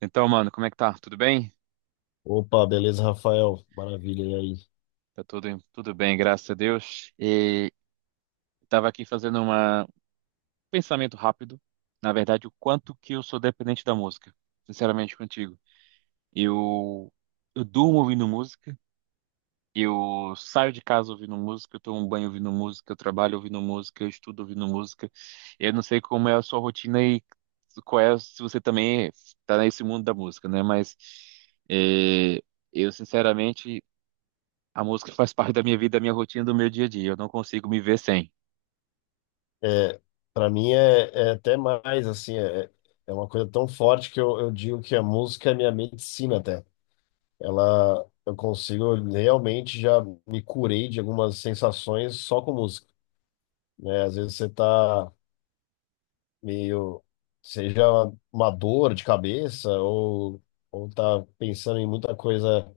Então, mano, como é que tá? Tudo bem? Opa, beleza, Rafael? Maravilha, e aí? Tá tudo bem, graças a Deus. E tava aqui fazendo um pensamento rápido. Na verdade, o quanto que eu sou dependente da música, sinceramente contigo. Eu, eu durmo ouvindo música, eu saio de casa ouvindo música, eu tomo um banho ouvindo música, eu trabalho ouvindo música, eu estudo ouvindo música. Eu não sei como é a sua rotina e qual é, se você também tá nesse mundo da música, né? Mas eh, eu, sinceramente. A música faz parte da minha vida, da minha rotina, do meu dia a dia. Eu não consigo me ver sem. É, para mim é até mais, assim, é, é uma coisa tão forte que eu digo que a música é minha medicina até. Ela, eu consigo, eu realmente já me curei de algumas sensações só com música, né? Às vezes você tá meio, seja uma dor de cabeça ou tá pensando em muita coisa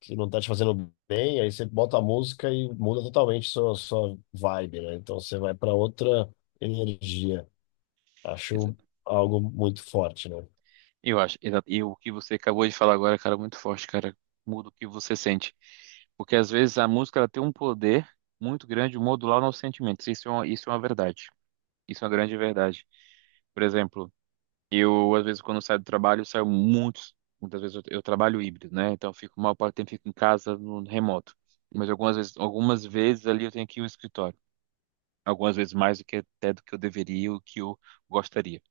que não tá te fazendo bem, aí você bota a música e muda totalmente sua vibe, né? Então você vai para outra energia. Exa- Acho algo muito forte, né? Eu acho, e o que você acabou de falar agora, cara, é muito forte, cara. Muda o que você sente. Porque às vezes a música ela tem um poder muito grande de modular nossos sentimentos. Isso é uma verdade. Isso é uma grande verdade. Por exemplo, eu, às vezes, quando saio do trabalho, saio muitos. Muitas vezes eu trabalho híbrido, né? Então, eu fico, mal parte do tempo fico em casa, no remoto. Mas algumas vezes ali eu tenho que ir ao escritório. Algumas vezes mais do que até do que eu deveria, o que eu gostaria.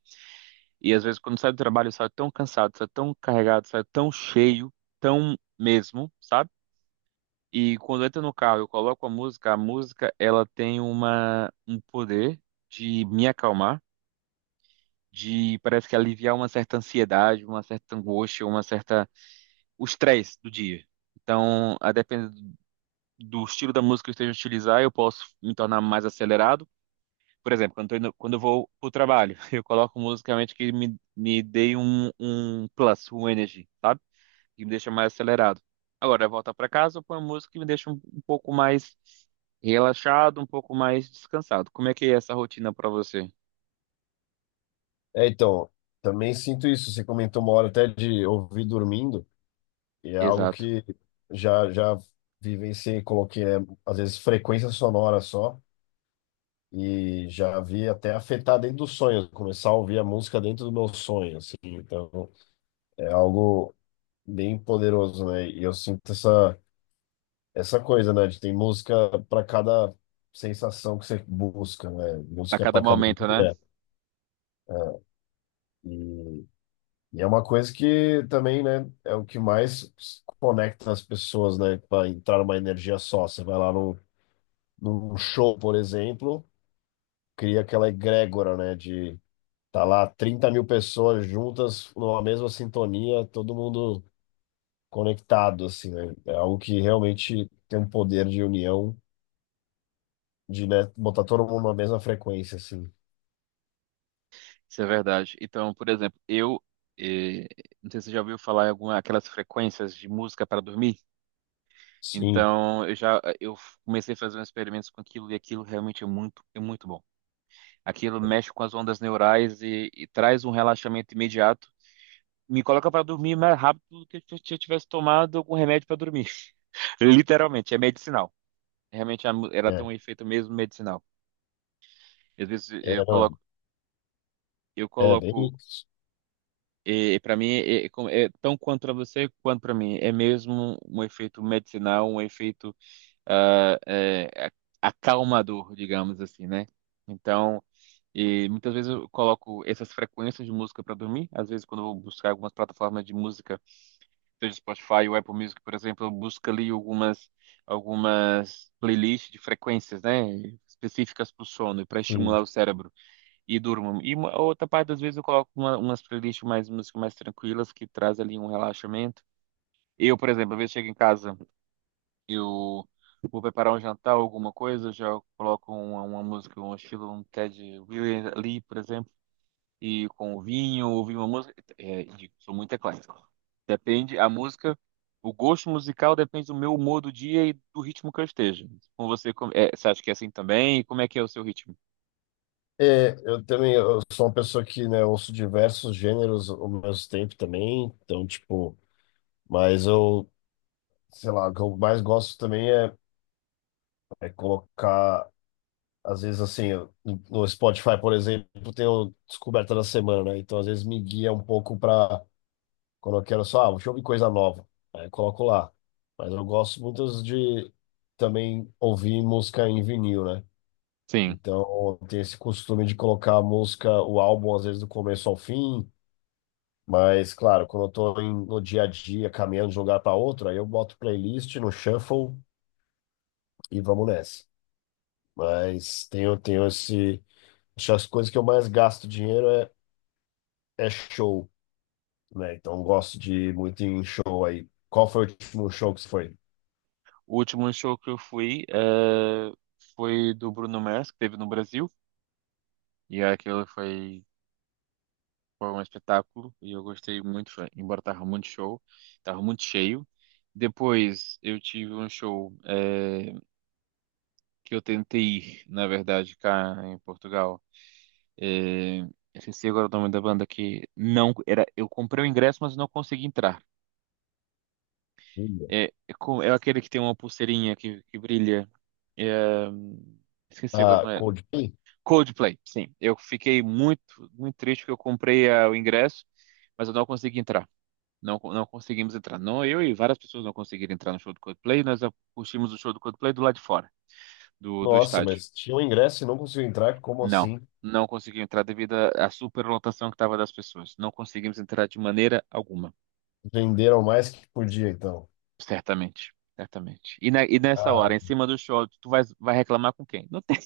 E às vezes, quando saio do trabalho, eu saio tão cansado, saio tão carregado, saio tão cheio, tão mesmo, sabe? E quando eu entro no carro, eu coloco a música, ela tem um poder de me acalmar, de parece que aliviar uma certa ansiedade, uma certa angústia, uma certa o estresse do dia. Então, a depender do estilo da música que eu esteja a utilizar, eu posso me tornar mais acelerado. Por exemplo, quando eu vou pro trabalho, eu coloco musicalmente que me dê um plus, um energy, sabe? Que me deixa mais acelerado. Agora, voltar para casa, eu ponho música que me deixa um pouco mais relaxado, um pouco mais descansado. Como é que é essa rotina para você? É, então, também sinto isso. Você comentou uma hora até de ouvir dormindo, e é algo Exato. que já vivenciei, coloquei, né? Às vezes frequência sonora só. E já vi até afetar dentro do sonho, começar a ouvir a música dentro do meu sonho, assim. Então, é algo bem poderoso, né? E eu sinto essa coisa, né? De tem música para cada sensação que você busca, né? A Música cada para cada momento, né? dia. E, e é uma coisa que também, né, é o que mais conecta as pessoas, né, para entrar numa energia só. Você vai lá no, num show, por exemplo, cria aquela egrégora, né, de tá lá 30 mil pessoas juntas numa mesma sintonia, todo mundo conectado, assim, né? É algo que realmente tem um poder de união, de, né, botar todo mundo na mesma frequência, assim. Isso é verdade. Então, por exemplo, eh, não sei se você já ouviu falar em alguma aquelas frequências de música para dormir. Sim, Então, eu comecei a fazer uns experimentos com aquilo e aquilo realmente é muito bom. Aquilo mexe com as ondas neurais e traz um relaxamento imediato. Me coloca para dormir mais rápido do que se eu tivesse tomado algum remédio para dormir. Literalmente, é medicinal. Realmente ela tem é, um efeito mesmo medicinal. Às vezes é, eu não, coloco eu é, é bem coloco isso. E para mim, é tão quanto para você quanto para mim, é mesmo um efeito medicinal, um efeito ah, é, acalmador, digamos assim, né? Então, e muitas vezes eu coloco essas frequências de música para dormir. Às vezes, quando eu vou buscar algumas plataformas de música, seja Spotify ou Apple Music, por exemplo, eu busco ali algumas playlists de frequências, né, específicas para o sono e para estimular Sim. o cérebro e durmo. E outra parte das vezes eu coloco umas playlists mais músicas mais tranquilas que traz ali um relaxamento. Eu, por exemplo, às vezes chego em casa, eu vou preparar um jantar, alguma coisa, eu já coloco uma música, um estilo, um Ted Williams ali, por exemplo, e com o vinho, ouvir uma música. É, digo, sou muito eclético. Depende, a música, o gosto musical depende do meu humor do dia e do ritmo que eu esteja. Com você, é, você acha que é assim também? E como é que é o seu ritmo? É, eu também, eu sou uma pessoa que, né, ouço diversos gêneros ao mesmo tempo também, então, tipo, mas eu, sei lá, o que eu mais gosto também é, é colocar, às vezes, assim, eu- no Spotify, por exemplo, tem o Descoberta da Semana, né, então, às vezes, me guia um pouco para quando eu quero só, ah, deixa eu ouvir coisa nova, aí eu coloco lá, mas eu gosto muito de também ouvir música em vinil, né. Sim. Então, tem esse costume de colocar a música, o álbum, às vezes, do começo ao fim. Mas, claro, quando eu tô em- no dia a dia, caminhando de um lugar para outro, aí eu boto playlist no shuffle e vamos nessa. Mas tenho, tenho esse... Acho que as coisas que eu mais gasto dinheiro é, é show, né? Então, eu gosto de ir muito em show aí. Qual foi o último show que você foi? O último show que eu fui foi do Bruno Mars, que teve no Brasil, e aquele foi um espetáculo, e eu gostei muito, embora tava muito show, tava muito cheio. Depois eu tive um show que eu tentei ir, na verdade, cá em Portugal. Eu esqueci agora o nome da banda que não era. Eu comprei o ingresso, mas não consegui entrar. Olha. É aquele que tem uma pulseirinha que brilha. É, esqueci Ah, agora. Coldplay? Coldplay, sim. Eu fiquei muito, muito triste que eu comprei o ingresso, mas eu não consegui entrar. Não, não conseguimos entrar. Não, eu e várias pessoas não conseguiram entrar no show do Coldplay. Nós assistimos o show do Coldplay do lado de fora, do Nossa, estádio. mas tinha um ingresso e não conseguiu entrar. Como Não, assim? não consegui entrar devido à superlotação que estava das pessoas. Não conseguimos entrar de maneira alguma, Venderam mais que podia, então. certamente. Certamente. E, nessa Ah, hora, em cima do show, tu vai reclamar com quem? Não tem.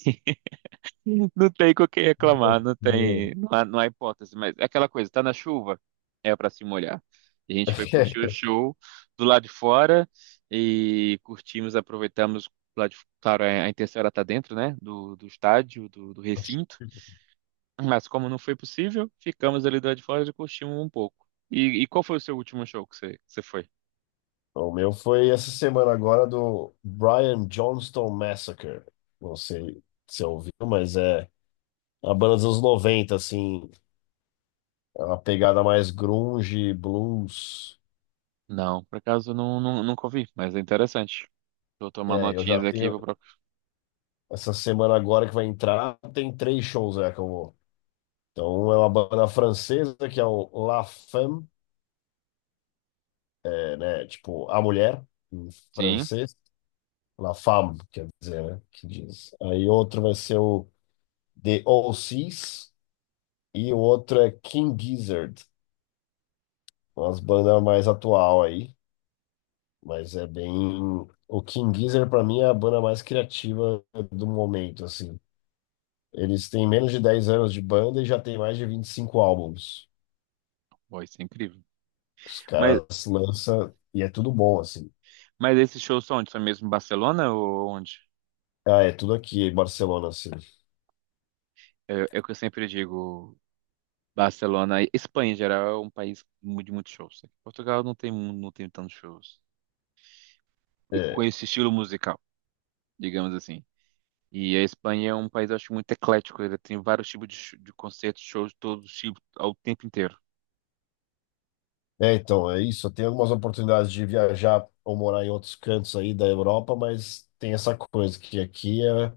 Não tem com quem meu. reclamar, não tem, não há hipótese, mas é aquela coisa, tá na chuva, é pra se molhar. E a gente foi curtir o show do lado de fora e curtimos, aproveitamos, lá de, claro, a intenção era estar dentro, né, do estádio, do recinto, mas como não foi possível, ficamos ali do lado de fora e curtimos um pouco. E, qual foi o seu último show que você foi? O meu foi essa semana agora do Brian Johnston Massacre. Não sei se você ouviu, mas é a banda dos anos 90, assim, é uma pegada mais grunge, blues. Não, por acaso não, não, nunca ouvi, mas é interessante. Vou tomar É, eu notinhas já aqui, tenho vou procurar. essa semana agora que vai entrar, tem três shows é que eu vou. Então é uma banda francesa que é o La Femme, é, né, tipo a mulher em Sim, francês, La Femme, quer dizer, né, que diz. Aí outro vai ser o The O C's e o outro é King Gizzard, umas bandas mais atual aí, mas é bem. O King Gizzard pra mim é a banda mais criativa do momento, assim. Eles têm menos de 10 anos de banda e já tem mais de 25 álbuns. foi, isso é incrível. Os Mas caras lançam e é tudo bom, assim. Esses shows são onde? São mesmo em Barcelona ou onde? Ah, é tudo aqui em Barcelona, assim. É o que eu sempre digo, Barcelona. Espanha, em geral, é um país de muitos shows. Portugal não tem tantos shows. E com É, esse estilo musical, digamos assim. E a Espanha é um país, eu acho, muito eclético. Ele tem vários tipos de concertos, shows de todos os tipos, ao tempo inteiro. é, então, é isso. Eu tenho algumas oportunidades de viajar ou morar em outros cantos aí da Europa, mas tem essa coisa que aqui é.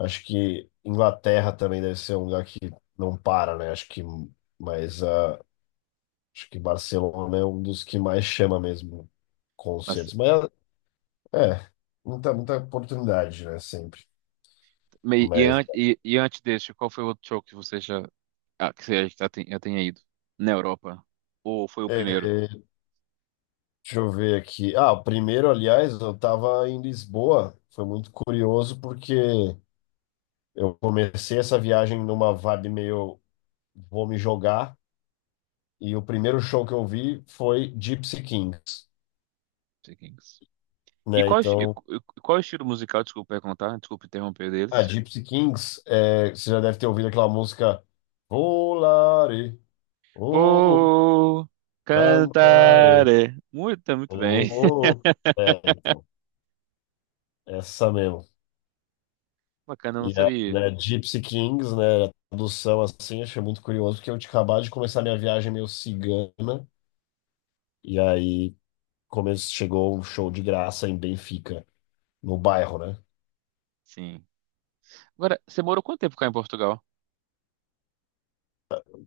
Acho que Inglaterra também deve ser um lugar que não para, né? Acho que, mas ah, acho que Barcelona é um dos que mais chama mesmo Mas, concertos. Mas é, muita oportunidade, né? Sempre. me- e, Mas an- e, e antes desse, qual foi o outro show que você já, já tenha ido? Na Europa? Ou foi o é, primeiro? Não deixa eu ver aqui. Ah, o primeiro, aliás, eu estava em Lisboa. Foi muito curioso porque eu comecei essa viagem numa vibe meio vou me jogar. E o primeiro show que eu vi foi Gypsy Kings, sei quem. E né? qual, esti- e Então. qu- e qual é o estilo musical, desculpa perguntar, desculpa interromper Ah, deles. Gypsy Kings, é, você já deve ter ouvido aquela música Volare, oh, Oh, cantare, cantare. Muito, tá muito bem. oh, oh. É, então, essa mesmo. Bacana, eu não E a, sabia. né, Gypsy Kings, né, a tradução assim, achei muito curioso, porque eu tinha acabado de começar minha viagem meio cigana, e aí come- chegou um show de graça em Benfica, no bairro, né? Sim. Agora, você morou quanto tempo cá em Portugal?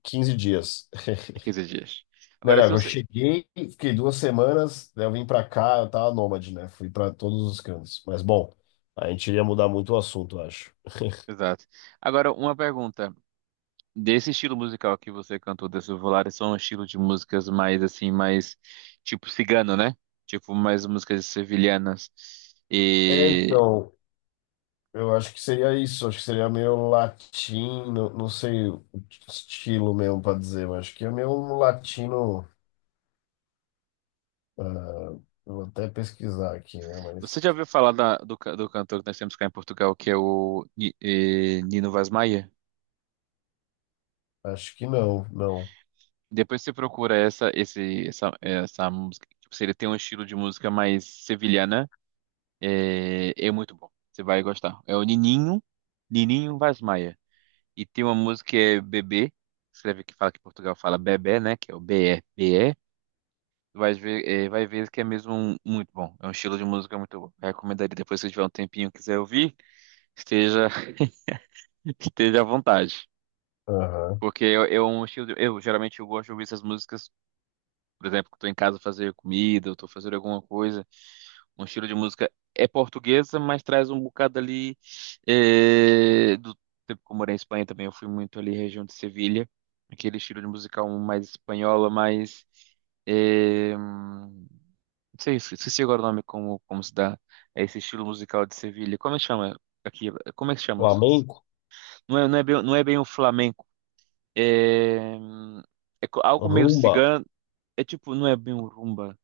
15 dias. 15 dias. Não, Agora, não, se eu você... cheguei, fiquei duas semanas, daí eu vim pra cá, eu tava nômade, né? Fui pra todos os cantos. Mas, bom, a gente iria mudar muito o assunto, eu acho. Exato. Agora, uma pergunta. Desse estilo musical que você cantou, desse Volaris, são um estilo de músicas mais, assim, mais. Tipo cigano, né? Tipo, mais músicas sevilhanas. É, e então, eu acho que seria isso, acho que seria meio latino, não sei o estilo mesmo pra dizer, mas acho que é meio um latino. Ah, eu vou até pesquisar aqui, né? Você Mas já ouviu falar do cantor que nós temos cá em Portugal, que é o Nino Vaz Maia? acho que não, não. Depois você procura essa música. Tipo, se ele tem um estilo de música mais sevilhana, é muito bom. Você vai gostar. É o Nininho Vaz Maia. E tem uma música que é Bebê, escreve que fala que Portugal fala Bebê, né? Que é o Bebê. Vai ver, vai ver que é mesmo muito bom. É um estilo de música muito bom. Recomendaria depois se tiver um tempinho e quiser ouvir, esteja, esteja à vontade. Aham. Porque eu, é um estilo de- eu geralmente eu gosto de ouvir essas músicas, por exemplo, que eu tô em casa fazer comida, eu tô fazendo alguma coisa. Um estilo de música é portuguesa, mas traz um bocado ali do tempo que eu morei em Espanha também, eu fui muito ali região de Sevilha, aquele estilo de musical mais espanhola, mais eh, hum, não sei, esqueci agora o nome como se dá é esse estilo musical de Sevilha. Como é que chama? Aqui, como é que chama? Flamenco, Não é bem o flamenco, é, algo meio rumba, cigano. É tipo, não é bem um rumba.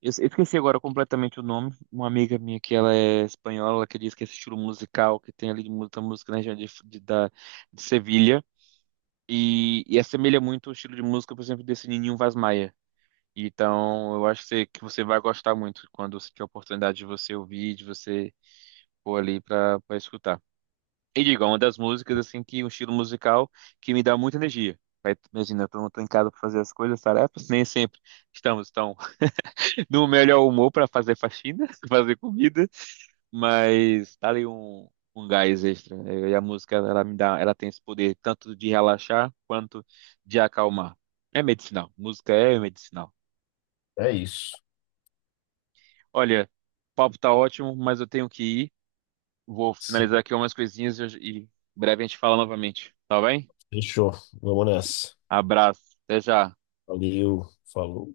Eu esqueci agora completamente o nome. Uma amiga minha que ela é espanhola, ela que diz que esse estilo musical que tem ali de muita música na região de Sevilha. E, assemelha muito o estilo de música, por exemplo, desse Ninho Vaz Maia. Então, eu acho que você vai gostar muito quando você tiver a oportunidade de você ouvir, de você pôr ali para pra escutar. E digo, é uma das músicas, assim, que um estilo musical que me dá muita energia. Aí, imagina, eu não tô em casa pra fazer as coisas, as tarefas, nem sempre estamos tão no melhor humor pra fazer faxina, fazer comida, mas tá ali um gás extra. E a música, ela me dá, ela tem esse poder tanto de relaxar quanto de acalmar. É medicinal, música é medicinal. é isso. Olha, o papo tá ótimo, mas eu tenho que ir. Vou finalizar aqui umas coisinhas e breve a gente fala novamente, tá bem? Fechou, vamos nessa. Abraço, até já. Valeu, falou.